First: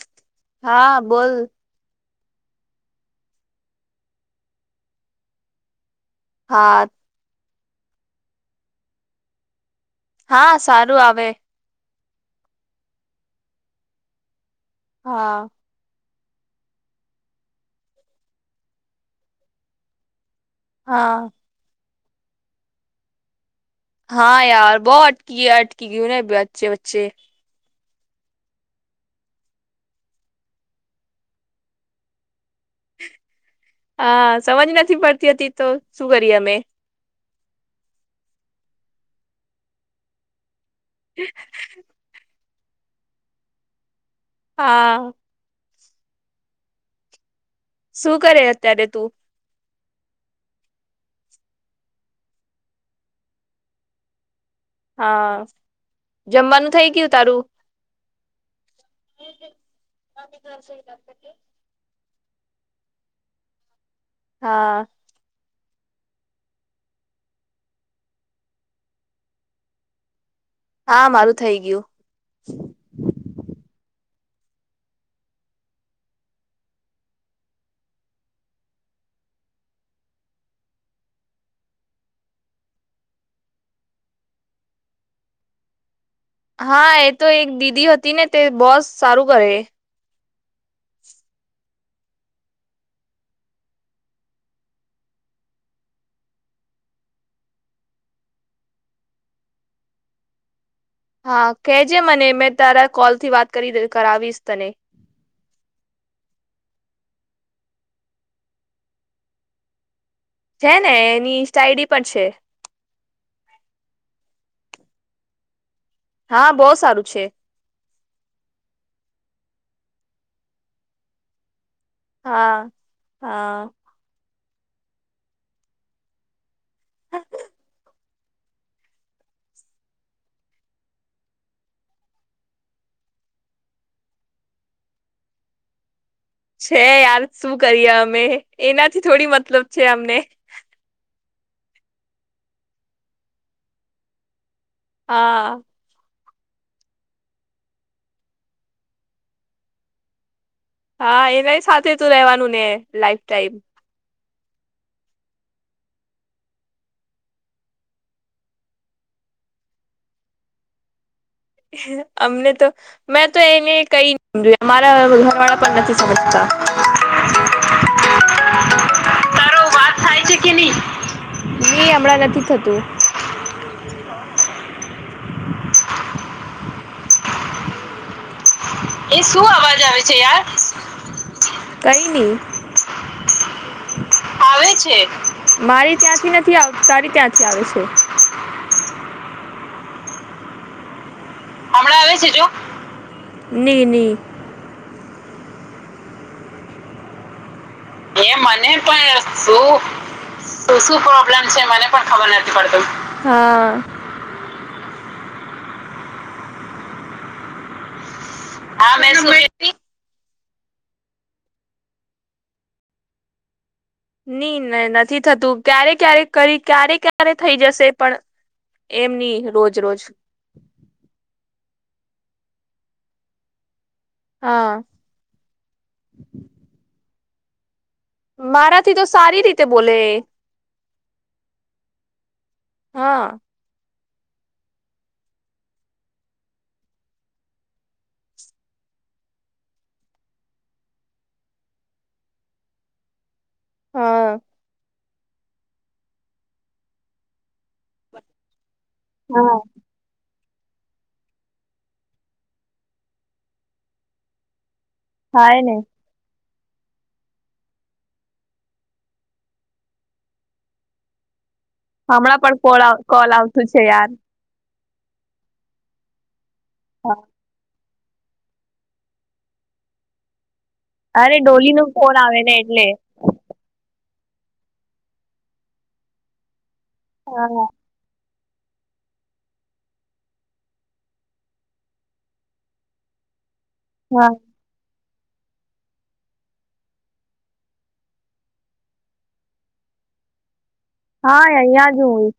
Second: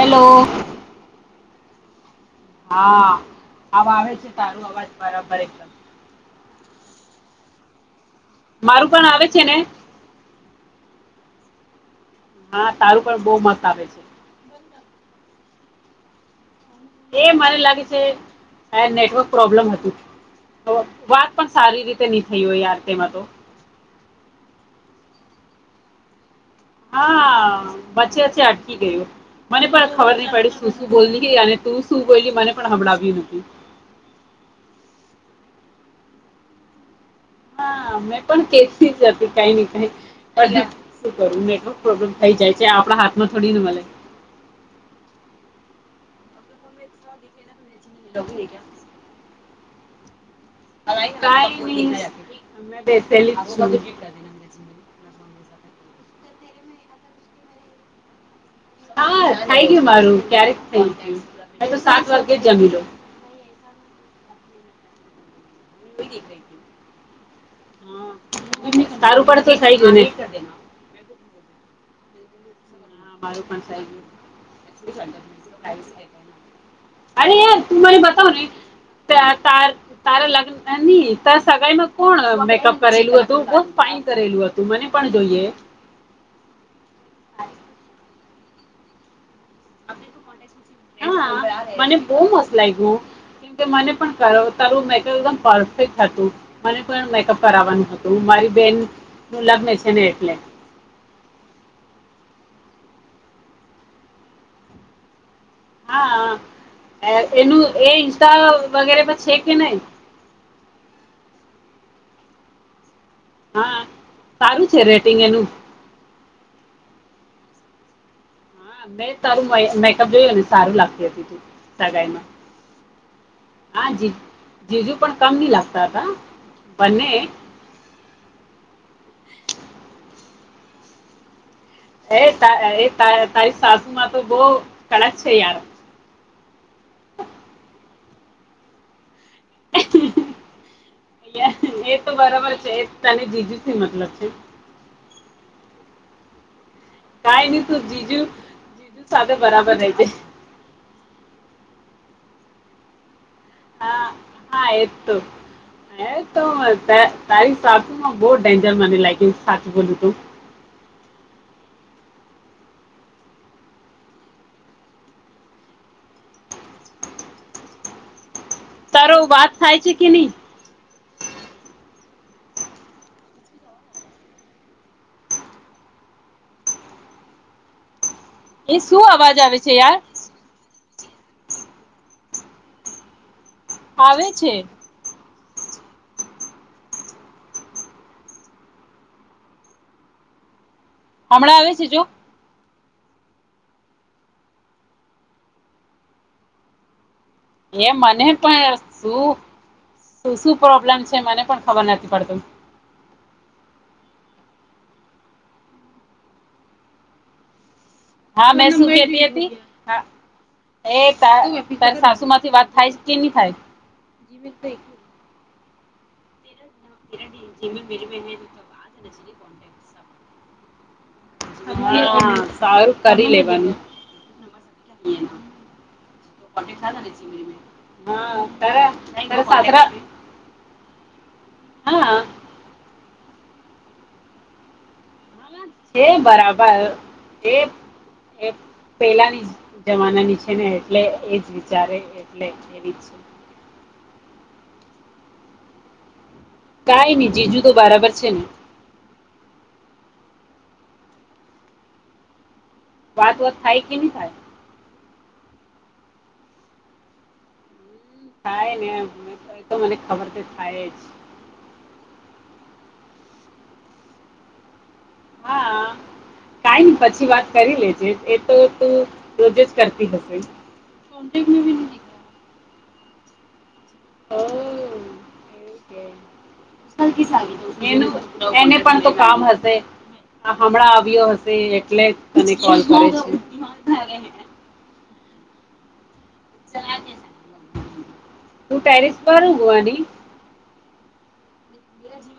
Hello હા બોલ હા આવા આવે છે તારું અવાજ બરાબર એકદમ હા મારું પણ આવે છે ને હા સારું આવે હા તારું પણ બહુ મસ્ત આવે છે હા એ મને લાગે છે અ નેટવર્ક પ્રોબ્લેમ હતું તો વાત હા પણ સારી રીતે ની થઈ હોય યાર તેમાં તો હા યાર બહ અટકી અટકી ગયુંને અચ્છે બચ્ચે બચ્ચે વચ્ચે અટકી ગયું મને પણ ખબર નહી પડી તું શું બોલ અને તું શું બોલ મને પણ હબડાવ્યું હ સમજ નથી પડતી હતી તો શું કરીએ અમે હા મેં પણ કેતી જ હતી કઈ ને કઈ પણ શું કરું નેટવર્ક પ્રોબ્લેમ થઈ જાય છે આપણા હાથમાં થોડીને મલે હા શું કરે અત્યારે તું કાંઈ નહિ બેસેલી છું હા જમવાનું થઇ ગયું તારું હા થાય ગયું મારું ક્યારેક થઈ ગુયુ તો સાત વાગે જ જમી લો હા તારું પડત થાય ગયો હા મારું થઇ ગયું હ બાળું પણ અરે એ તુંને બતાવને તારા લગ્ન ની ત સગાઈમાં કોણ મેકઅપ કરેલું હતું બ કરેલું હતું મને પણ જોઈએ હા એ તો એક દીદી હતી ને તે બોસ સારું કરે હા મને બહુ મસ્ત લાગ્યું કેમકે મને પણ કર તારું મેકઅપ એકદમ પરફેક્ટ હતું મને પણ મેકઅપ કરાવવાનું હતું મારી બેન નું લગ્ન છે ને એટલે હા કેજે મને મેં તારા કોલ થી વાત કરી કરાવીશ તને હા એનું એ ઇન્સ્ટા વગેરે પણ છે કે નહી છે ને એની સઇડી પણ છે હા સારું છે રેટિંગ એનું હા બહુ સારું છે હા મેં સારું મેકઅપ જોયુંને સારું લાગતી હતી સગાઈમાં હા હા જ જીજુ પણ કમ નહી લાગતા હતા બંને એ ત એ તારી સાસુમાં તો બહ કળક છે યાર છે યાર શું કરીએ અમે એનાથી થોડી મતલબ છે અમને અ એ તો બરાબર છે એ તને જીજું મતલબ છે હા કઈ નહી તું જીજુ સાથે બરાબર ર છે હા એનાય સાથે તું રેવાનું ને લાઈફ ટાઈમ હા હા એતો હ તો તારી સાચું માં બહ ડેન્જર મને લાગી સાચું બોલ તું [inaudible] અમને તો મેં તો એને કઈ સમજ અમારા ઘર વાળા પણ નથી સમજતા. [unintelligible] તારો વાત થાય છે કે નહી ની નથી થતું એ શું અવાજ આવે છે? યાર કઈ નહ આવે છે મારી ત્યાંથી નથી આવ તારી ત્યાંથી આવે છે. હમણાં આવે જો હમણા છે ની ની એ મને પણ શું? તો શું પ્રોબલેમ છે મને પણ ખબર નથી પડત હ હા મે શું કેતી હતી હા એ ત તારી સાસુ માંથી વાત થાય કે નહી થાય નઈ ન નથી થતું ક્યારે ક્યારે કરી ક્યારે ક્યારે થઈ જશે પણ એમની રોજ રોજ હા સારું કરી લેવાનું હા હા મારાથી તો સારી રીતે તારા.. બોલે હા હા હ છે બરાબર છે પેલાની જમાનાની છે ને એટલે એજ વિચારે એટલે એવી જ છે હા કાઈ ની જીજુ તો બરાબર છે ને હા વાત વાત થાય કે નહી થાય હાય ને થાય ને તો મને ખબર છે થાય જ હમણાં પણ કોલ કોલ આવતું છે યાર હા કાઈ ની પછી વાત કરી લે એ તો તું રોજે જ કરતી હશે અરે ડોલી ન ફોન આવે ને એટલે હ હા એ એને પણ તો કામ હશે હ હમણાં આવ્યો હશે એટલે તને કોલ કર્યો છે હા હું તું ટેરિસ પર ઊંગવાની હા અહં જ હોય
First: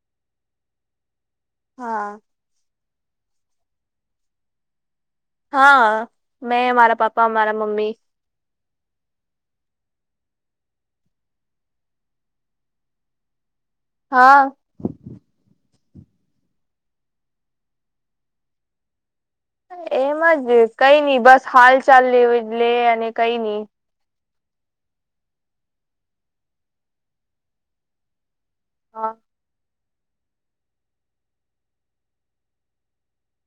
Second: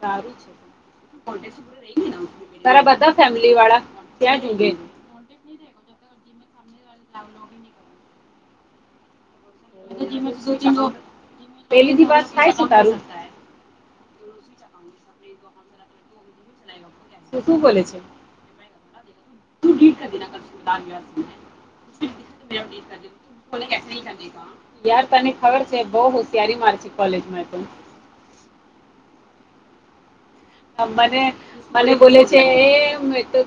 સારું છે હા તારા બધા ફેમિલી વાળા ત્યાંજ ઊંઘે હા મેં અમારા પાપા અમારા મમ્મી પહેલીથી વાત થાય તો તારું હા શું બોલે છે એમજ કઈ નઈ બસ હાલ ચાલ લે અને કઈ નઈ યાર તને ખબર છે બહ હોશિયારી માર છે કોલેજમાં તો હા મને મને બોલે છે એમ તો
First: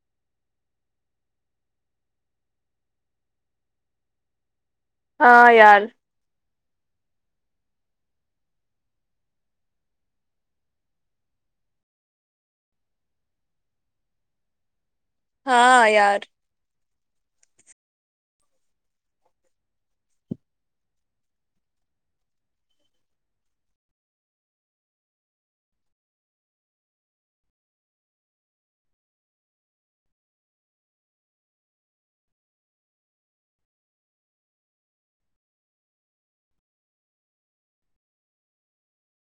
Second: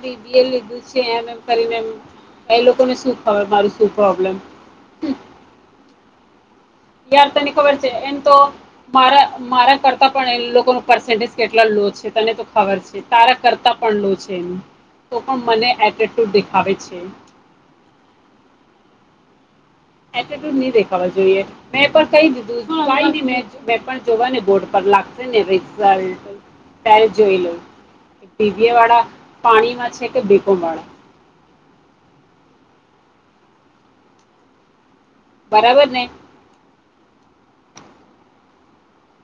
લીધું છે એમ એમ કરીનેમ એ લોકોને શું ખબર મારું શું પ્રોબ્લેમ હા યાર યાર તને ખબર છે એમ તો મારા મારા કરતા પણ લોકો પસેન્ટેજ કેટલા છે તને તો ખબર છે તારા કરતા પણ લો છે એનું ત પણ મને હા યાર એટિટ્યુડ દેખાવે છે એટિટ્યુડ નહી દેખાવા જોઈએ મેં પણ કહી દીધું ન મેં જોવા બોર્ડ પર લાગશે ને રિઝલ્ટ ત્યારે જોઈ લો પીવીએ વાળા પાણીમાં છે કે બેકોમ વાળા [unintelligible] બરાબર ને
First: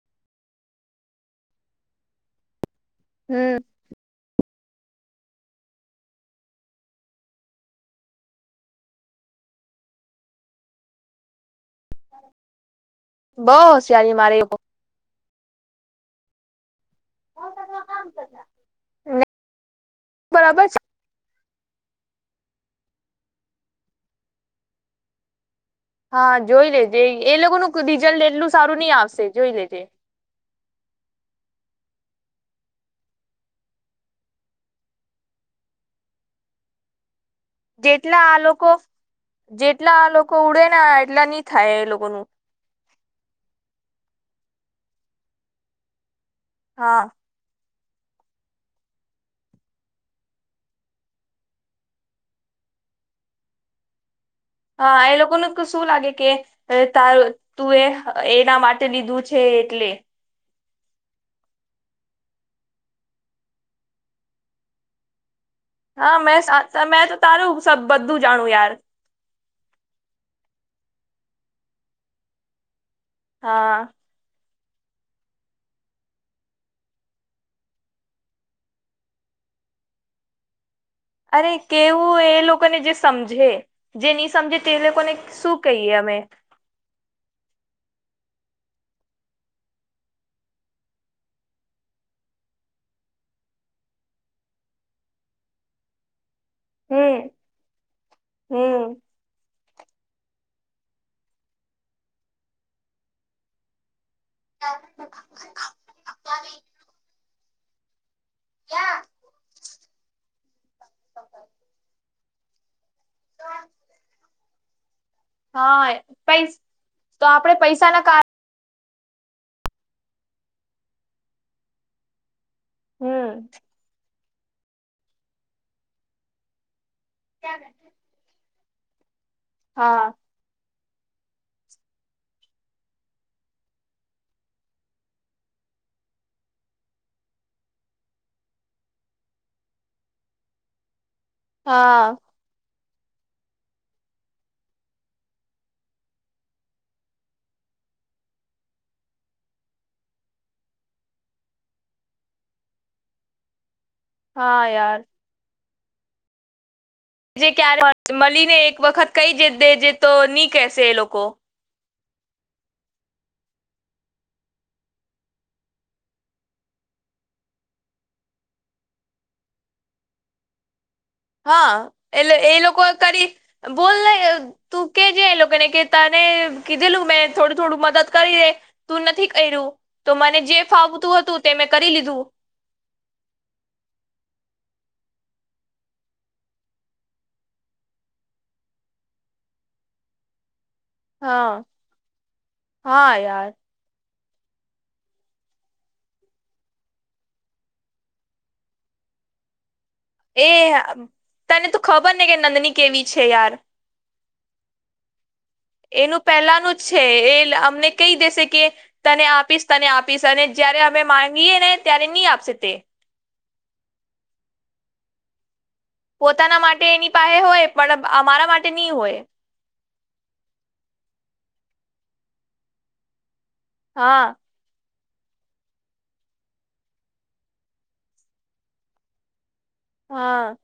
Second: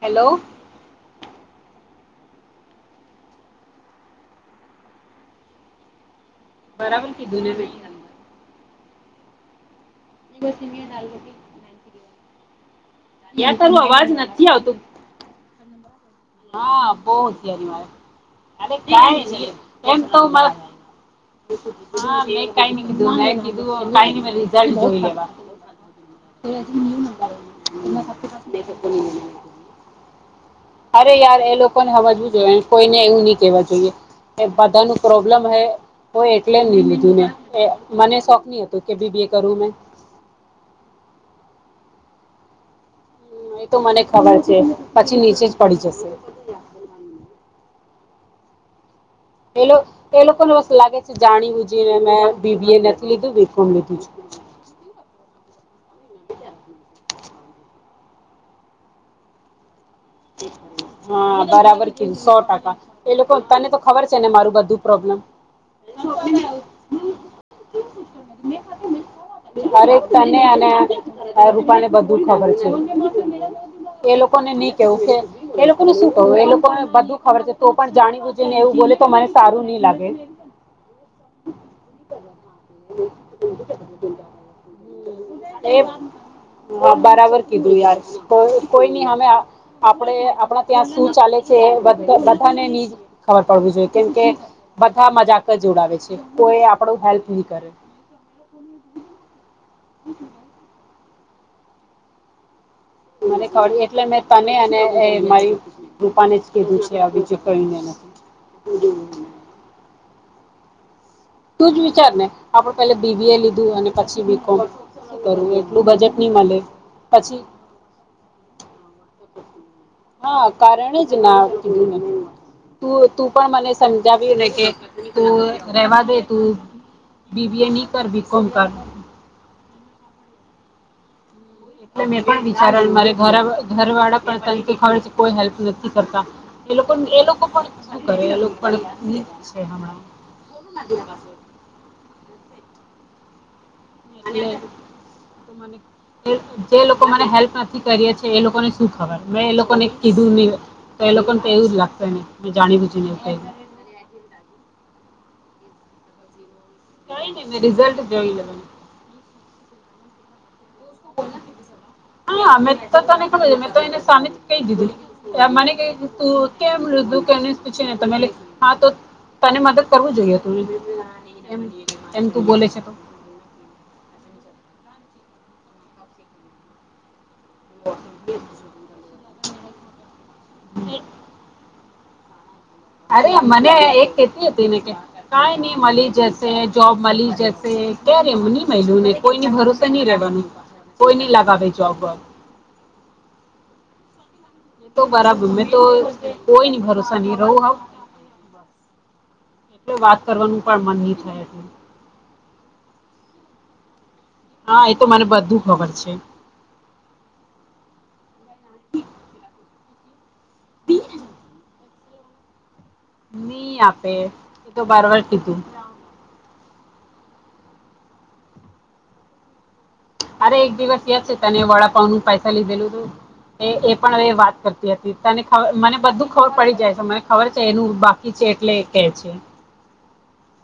હેલો હમ બરાબર કીધું ને ન હ [unintelligible] બહુ યાર તારુ અવાજ હોશિયારી મારે નથી લોકો આવતો. હા. બો હોસયારી મારે એમ તો મારે બરાબર છે હાં મેં કાંઈ ની કીધું. મેં કીધું કાંઈ ની મેં વૃદ્ધાશ્રમ ચાલી જવા. હા જોઈ લેજે એ લોકોનું રિઝલ્ટ એટલું સારું ની આવશે જોઈ લેજે. અરે યાર એ લોકોને હમજવું જોઈએ. કોઈને એવું ની કેવા જોઈએ. કે બધાનું પ્રોબ્લેમ હે હોય એટલે નહી લીધું ને? એ મને જેટલા આ શોખ નહી લોકો હતું કે બી બી એ કરું મેં જેટલા આ લોકો ઉડેને એટલા ની થાય એ લોકો કોનું. એ તો મને ખબર છે પછી નીચે જ પડી જશે. હા. એ લોક લોકોને એવું લાગે છે જાણીબુજીને મેં બી બી એ નથી લીધું બી કોમ લીધું. હા એ લોકોનું શું લાગે કે તારું તું એ એ એના માટે લીધું છે. એટલે [inaudible] હા બરાબર કીધું સો ટકા એ લોકો તને તો ખબર છે ને મારું બધું પ્રોબ્લેમ. હા, મેં સા મે તો તારું સબ અરે તને અને રૂપાને બધું ખબર છે. હા એ લોકો ને ની એવું કે એ લોકો ને શું કહું? એ લોકોને બધું ખબર છે. તો પણ જાણીબુજીને એવું બોલે તો મને સારું ની લાગે. અરે કેવું એ લોકો જે સમજે જે ની સમજે તે લોકોને શું એ કહીએ અમે. હા, બરાબર કીધું યાર. કોઈની હામે આપડે આપણા ત્યાં શું ચાલે છે એ બધા બધાને ની ખબર પડવી જોઈએ કેમકે બધા મજાક જ ઉડાવે છે. કોઈ આપડુ હેલ્પ ની હમ્મ. હમ્મ. મને ખળી એટલે મેં તને અને એ મારી કૃપાને જ કીધું છે. બીજું કોઈને નથી. તું જ વિચાર ને આપણે પેલા બી બી એ લીધું અને પછી બી કોમ શું કરું એટલું હા બજેટ નહી પૈ મલે તો પછી. આપડે પૈસા ના કાર હા કારણ જ ના તું તું હમ પણ મને સમ સંજાવ્યું ને કે રહેવા દે તું બી બી એ ની કર બી કોમ કર. હા. એટલે મેં પણ વિચારેલ મારે ઘરા ઘરવાળા પણ કઈ કે ખર્ચ કોઈ હેલ્પ નથી કરતા એ લોકો ન એ લોકો પણ શું કરે એ લોકો પાંહે નિજ છે હમણાં. હા અને જે લોકો મને હેલ્પ નથી કરિયે છે એ લોકોને શું ખબર મેં એ લોકોને કીધું ની. એ લોકોને એવું જ લાગતુ હોયને મેં જાણી બુજીને એવુ કઇરુ. હા યાર. કઈ નહીં જે મેં ક્યારે રિઝલ્ટ જોઈ મલીને લેવાનું એક વખત કઈ દેજે, તો ની કહેશે એ લોકો. [inaudible] હા અમે તો તને કીધું મેં તો એને સામે કઈ દીધું મને કે તું કેમ લીધું કે પૂછે ને તો મેં બોલી હા, તો તને મદદ કરવું જોઈએ હતું ને. હા, એટલે એ લોકોએ કરી બોલને તું કે જે એ લોકોને કે તને કીધેલું મેં થોડું-થોડું મદદ કરી દે તું નથી કર્યું તો મને જે એ ફાવતું હતું તેમેં કરી લીધું. અરે મને એક કેતી હતી, ને કે કઈ નઈ મલી જશે જોબ મલી જશે ક્યારે હું ની મેઈલું ને કોઈની ભરોસે ની રહેવાનું. કોઈ નહી હા લગાવે જોબ બોબ. હા યાર એ તો બરાબર. મેં તો કોઈ ની ભરોસે નહી રહું હવ. [inaudible] એ પણ મન નહી થાય એટલે તને તો ખબર ને કે નંદની કેવી છે યાર. હા એતો મને બધ એનું પહેલાનું જ છે એ અમને કહી દેશે કે તને આપીશ તને આપીશ અને જયારે અમે માંગીએ ને ત્યારે નહી આપશે તે. નહીં આપે, એ તો બરબર કીધું. પોતાના માટે એની પાહે હોય, પણ અ અમારા માટે ની હોય. અરે એક દિવસ યાદ જ છે તને વડાપાઉં નું પૈસા લીધેલું તું, એ એ પણ હા હવે વાત કર તી હતી. તને ખ મને બધું ખબર પડી જાય છે, મને ખબર છે એનું બાકી છે એટલે એ કે છે. હા.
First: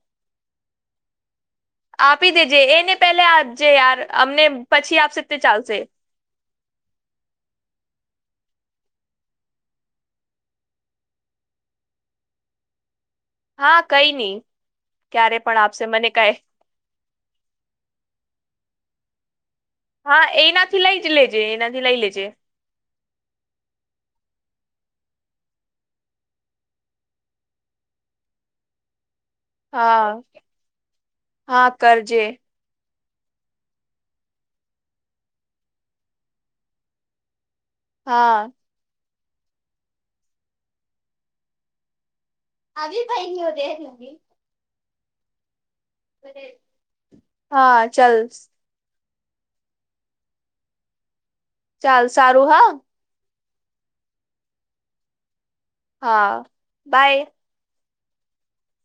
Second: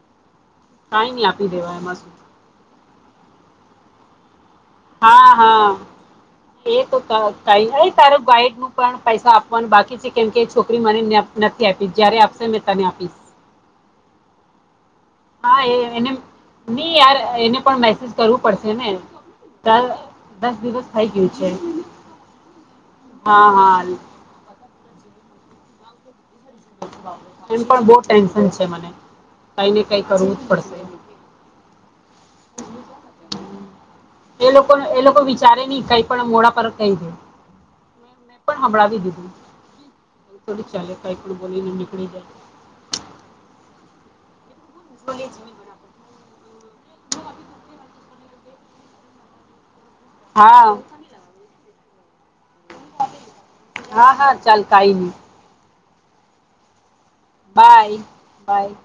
કાઈ ની આપ આપી દેજે એને પેલા આજે યાર અમને પછી આપશે હા, તે હા ચાલશે એ તો ક કહી હૈ તારું ગાઈડ નું પણ પૈસા આપવાનું બાકી છે, કેમકે છોકરી મને ન ન નથી આયપી, જ્યારે આપશે મેં તને આપીશ. હા, કંઈ નહી. ક્યારે પણ હા આપશે એને મને કહે નઈ યાર એને પણ મેસેજ કરવું પડશે ને. કાલ હા દસ એનાથી દિવસ લઈ થઇ જ ગયું લેજે છે. એનાથી લઈ લેજે હા, હા. એમ પણ બહું ટેન્શન છે મને. કંઈ ને કંઈ હા કરવું જ પડશે. હા કરજે એ લોકોને એ લોકો વિચારે નહીં કઈ પણ આમ મોડા પર જ કઈ દે. મેં હા પણ હંભળાવી દીધું, એમ થોડું ચાલે કઈક બી બોલીને નીકળી જાય. આવી ભાઈ [unintelligible] બોલે જ હોય બરાબર. હા ચાલ. હા. ચાલ સારું હા હા, હા ચાલ કાઈ નહીં. હા બાય. બાય-બાય.